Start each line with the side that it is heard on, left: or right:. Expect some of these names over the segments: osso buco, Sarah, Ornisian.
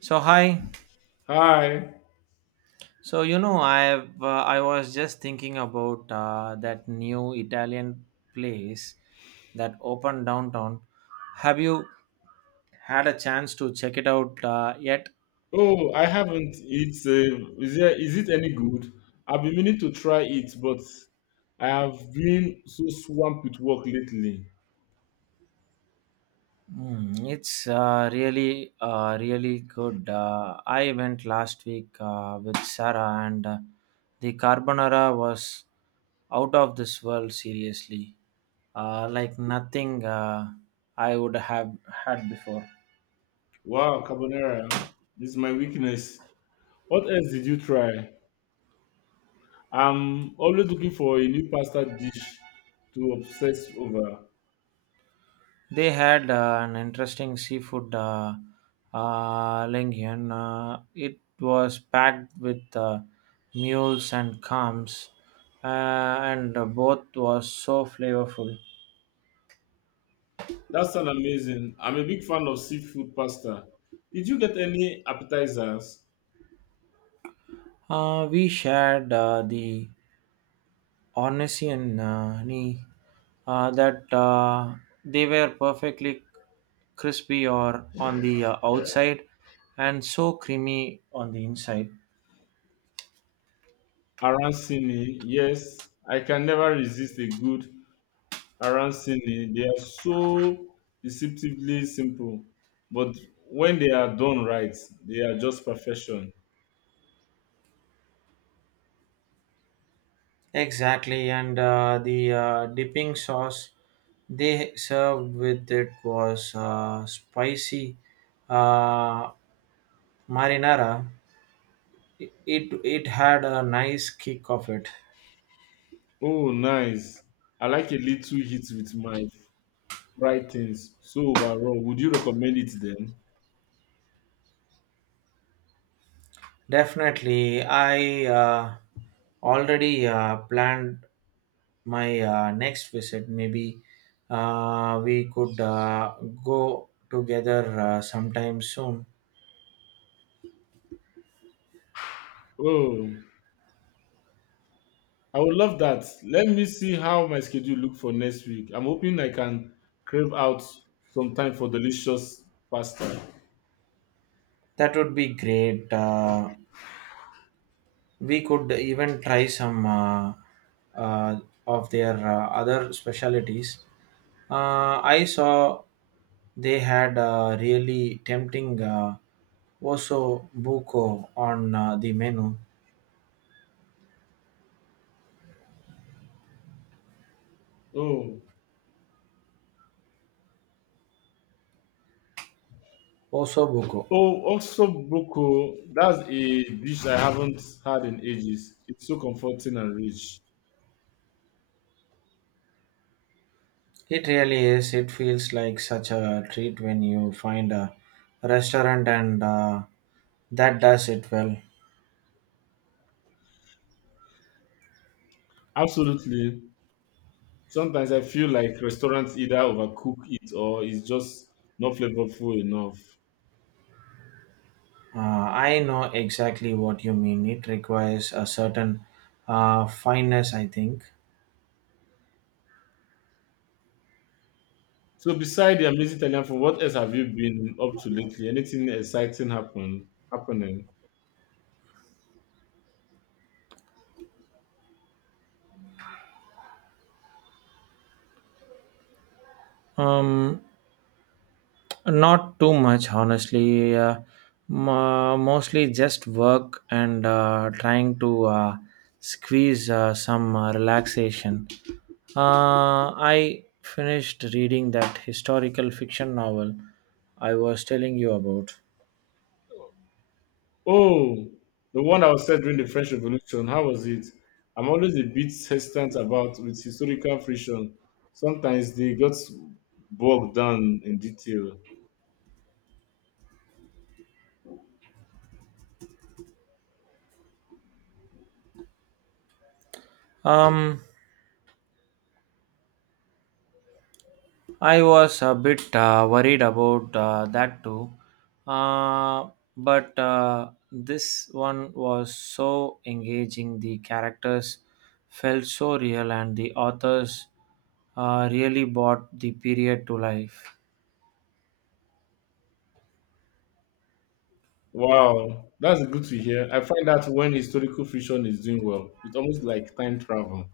right: So hi.
left: Hi.
right: So I've I was just thinking about that new Italian place that opened downtown. Have you had a chance to check it out yet?
left: Oh, I haven't. It's is there, is it any good? I've been meaning to try it, but I have been so swamped with work lately.
right: Mm, it's really really good. I went last week with Sarah, and the carbonara was out of this world. Seriously, like nothing I would have had before.
left: Wow, carbonara. This is my weakness. What else did you try? I'm always looking for a new pasta dish to obsess over.
right: They had an interesting seafood linguine. It was packed with mules and calms, and both was so flavorful.
left: That sounds amazing. I'm a big fan of seafood pasta. Did you get any appetizers?
right: We shared the Ornisian knee, that they were perfectly crispy or on the outside and so creamy on the inside.
left: Arancini, yes. I can never resist a good around Sydney, they are so deceptively simple. But when they are done right, they are just perfection.
right: Exactly, and the dipping sauce they served with it was spicy uh, marinara. It had a nice kick of it.
left: Oh, nice. I like a little hit with my fried things. So overall, would you recommend it then?
right: Definitely, I already planned my next visit. Maybe we could go together sometime soon.
left: Oh, I would love that. Let me see how my schedule look for next week. I'm hoping I can crave out some time for delicious pasta.
right: That would be great. We could even try some uh, of their other specialities. I saw they had a really tempting osso buco on the menu.
left: Oh,
right: Osso buco.
left: oh, also boko. That's a dish I haven't had in ages. It's so comforting and rich.
right: It really is. It feels like such a treat when you find a restaurant and that does it well.
left: Absolutely. Sometimes I feel like restaurants either overcook it or it's just not flavorful enough.
right: I know exactly what you mean. It requires a certain fineness, I think.
left: So, beside the amazing Italian food, what else have you been up to lately? Anything exciting happening?
right: Um, Not too much, honestly. Mostly just work and trying to squeeze some relaxation. I finished reading that historical fiction novel I was telling you about.
left: Oh, the one I was said during the French Revolution. How was it? I'm always a bit hesitant about with historical fiction. Sometimes they got bogged down in detail.
right: Um, I was a bit worried about that too, uh, but this one was so engaging. The characters felt so real, and the authors really brought the period to life.
left: Wow, that's good to hear. I find that when historical fiction is doing well, it's almost like time travel.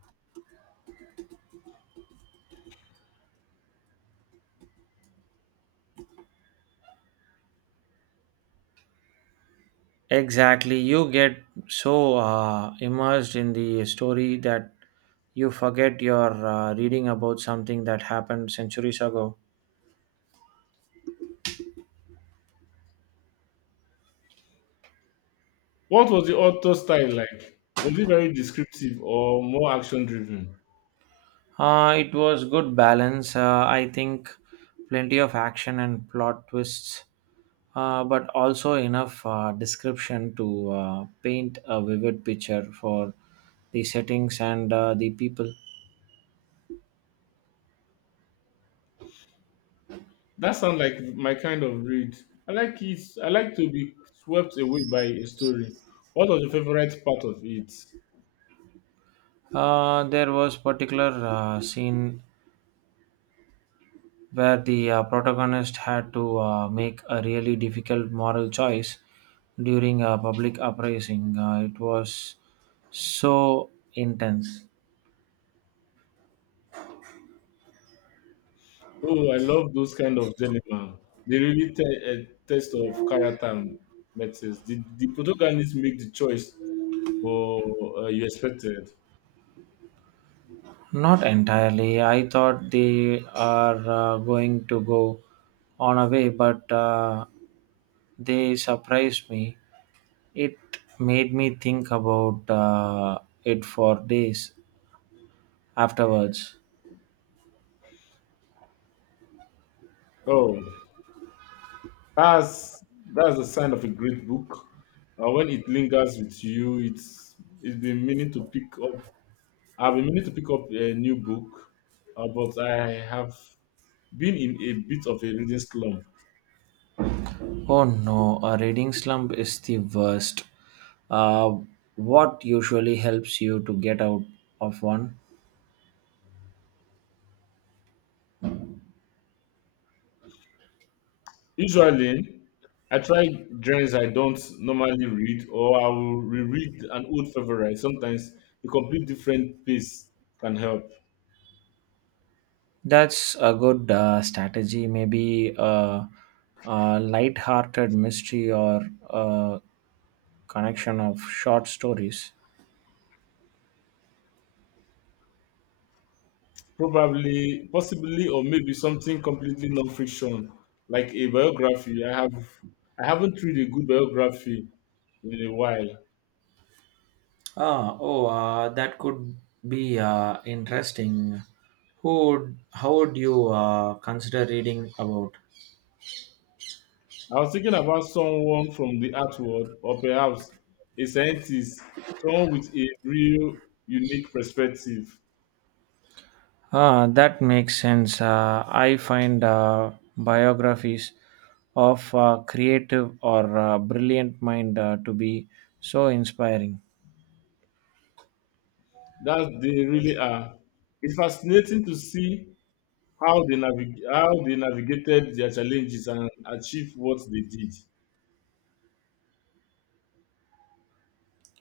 right: Exactly, you get so immersed in the story that you forget you're reading about something that happened centuries ago.
left: What was the author style like? Was it very descriptive or more action driven?
right: It was good balance. I think plenty of action and plot twists, but also enough description to paint a vivid picture for the settings and the people.
left: That sounds like my kind of read. I like it. I like to be swept away by a story. What was your favorite part of it?
right: There was particular scene where the protagonist had to make a really difficult moral choice during a public uprising. It was so intense.
left: Oh, I love those kind of dilemma. They really a test of character and matters. The protagonist make the choice for you expected.
right: Not entirely. I thought they are going to go on away, but they surprised me. It made me think about it for days afterwards.
left: Oh, that's that's a sign of a great book. When it lingers with you, it's been meaning to pick up. I've been meaning to pick up a new book, but I have been in a bit of a reading slump.
right: Oh no, a reading slump is the worst. Uh, what usually helps you to get out of one?
left: Usually, I try journals I don't normally read, or I will reread an old favorite. Sometimes a complete different pace can help.
right: That's a good strategy. Maybe a light-hearted mystery or a Connection of short stories.
left: Probably, possibly, or maybe something completely non-fiction, like a biography. I have, I haven't read a good biography in a while.
right: Oh, that could be interesting. How would you consider reading about?
left: I was thinking about someone from the art world, or perhaps a scientist, someone with a real unique perspective.
right: Ah, that makes sense. I find biographies of creative or brilliant mind to be so inspiring.
left: That they really are. It's fascinating to see how they how they navigated their challenges and achieved what they did.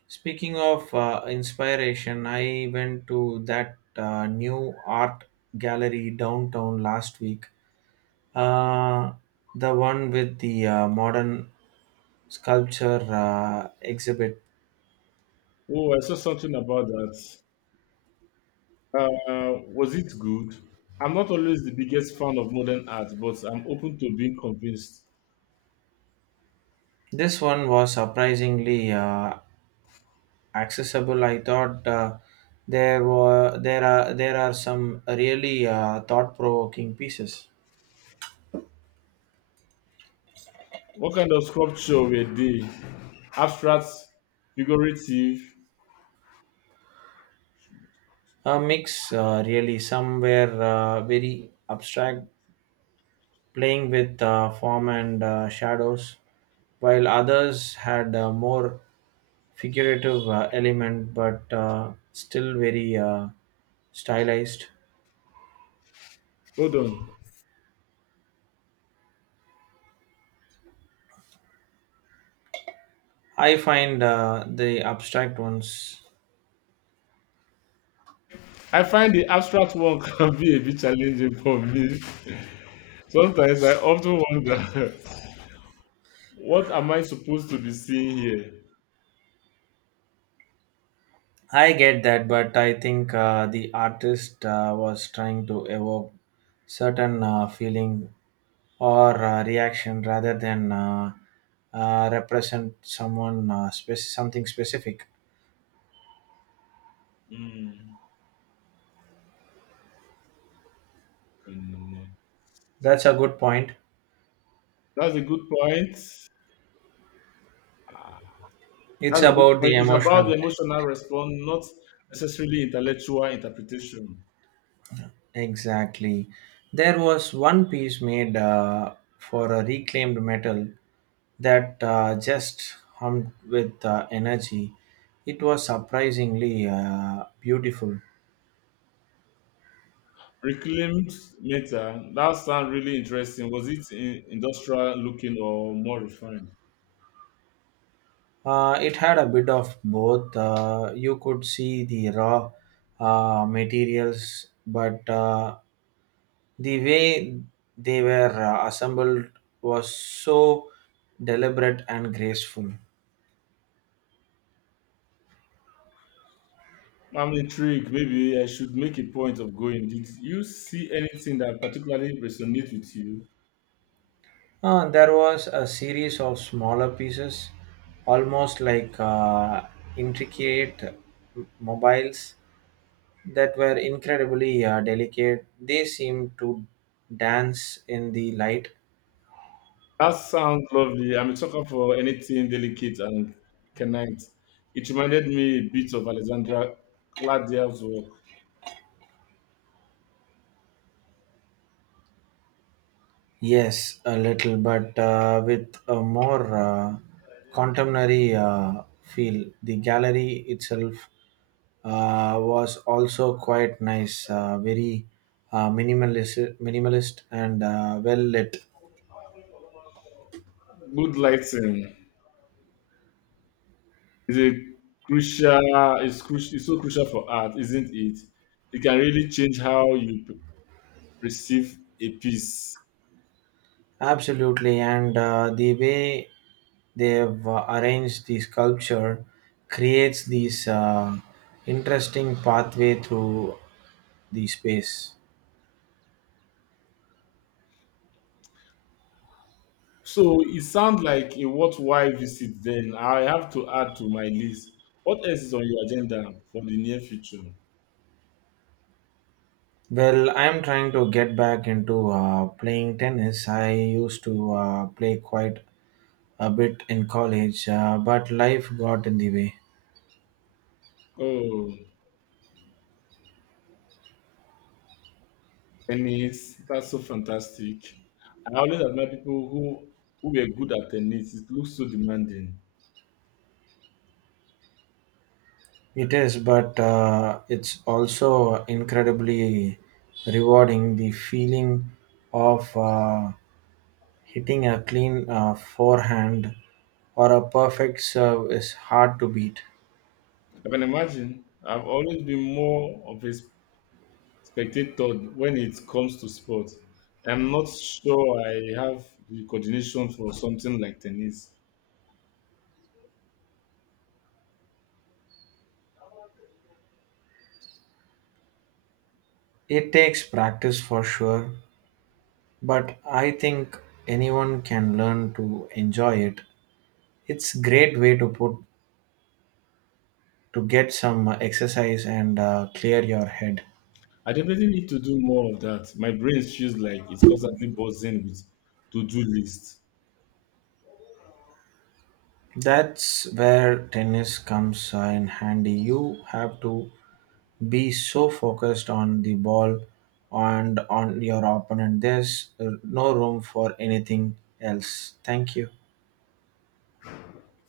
right: Speaking of inspiration, I went to that new art gallery downtown last week. Uh, the one with the modern sculpture exhibit.
left: Oh, I saw something about that. Was it good? I'm not always the biggest fan of modern art, but I'm open to being convinced.
right: This one was surprisingly accessible. I thought there are some really thought provoking pieces.
left: What kind of sculpture were they? Abstract, figurative.
right: A mix, really, some were very abstract playing with form and shadows, while others had a more figurative element but still very stylized.
left: Hold on.
right: I find the abstract ones.
left: I find the abstract one can be a bit challenging for me. Sometimes I often wonder what am I supposed to be seeing here?
right: I get that, but I think the artist was trying to evoke certain feeling or reaction rather than represent something specific.
left: Mm, mm,
right: That's a good point.
left: that's a good point. Ah,
right: It's
left: that's a good
right: about the
left: point. It's about
right: emotional.
left: the emotional response, not necessarily intellectual interpretation.
right: Exactly. There was one piece made for a reclaimed metal that just hummed with energy. It was surprisingly beautiful.
left: Reclaimed meta. That sounds really interesting. Was it industrial looking or more refined?
right: It had a bit of both. You could see the raw materials, but the way they were assembled was so deliberate and graceful.
left: I'm intrigued. Maybe I should make a point of going. Did you see anything that particularly resonates with you?
right: There was a series of smaller pieces, almost like mobiles that were incredibly delicate. They seemed to dance in the light.
left: That sounds lovely. I'm a sucker for anything delicate and canite. It reminded me a bit of Alexandra Claudia's work.
right: Yes, a little, but with a more contemporary feel. The gallery itself was also quite nice, very minimalist and well lit.
left: Good lighting is a crucial. It's crucial. It's so crucial for art, isn't it? It can really change how you perceive a piece.
right: Absolutely, and the way they've arranged the sculpture creates this interesting pathway through the space.
left: So it sounds like a worthwhile visit. Then I have to add to my list. What else is on your agenda for the near future?
right: Well, I'm trying to get back into playing tennis. I used to play quite a bit in college, but life got in the way.
left: Oh. Tennis, that's so fantastic. I always admire people who were good at tennis. It looks so demanding.
right: It is, but it's also incredibly rewarding the feeling of. Hitting a clean forehand or a perfect serve is hard to beat.
left: I can imagine. I've always been more of a spectator when it comes to sports. I'm not sure I have the coordination for something like tennis.
right: It takes practice for sure, but I think anyone can learn to enjoy it. It's great way to put to get some exercise and clear your head.
left: I definitely need to do more of that. My brain feels like it's constantly buzzing with to-do lists.
right: That's where tennis comes in handy. You have to be so focused on the ball and on your opponent. There's no room for anything else. Thank you.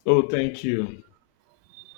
left: Oh, thank you.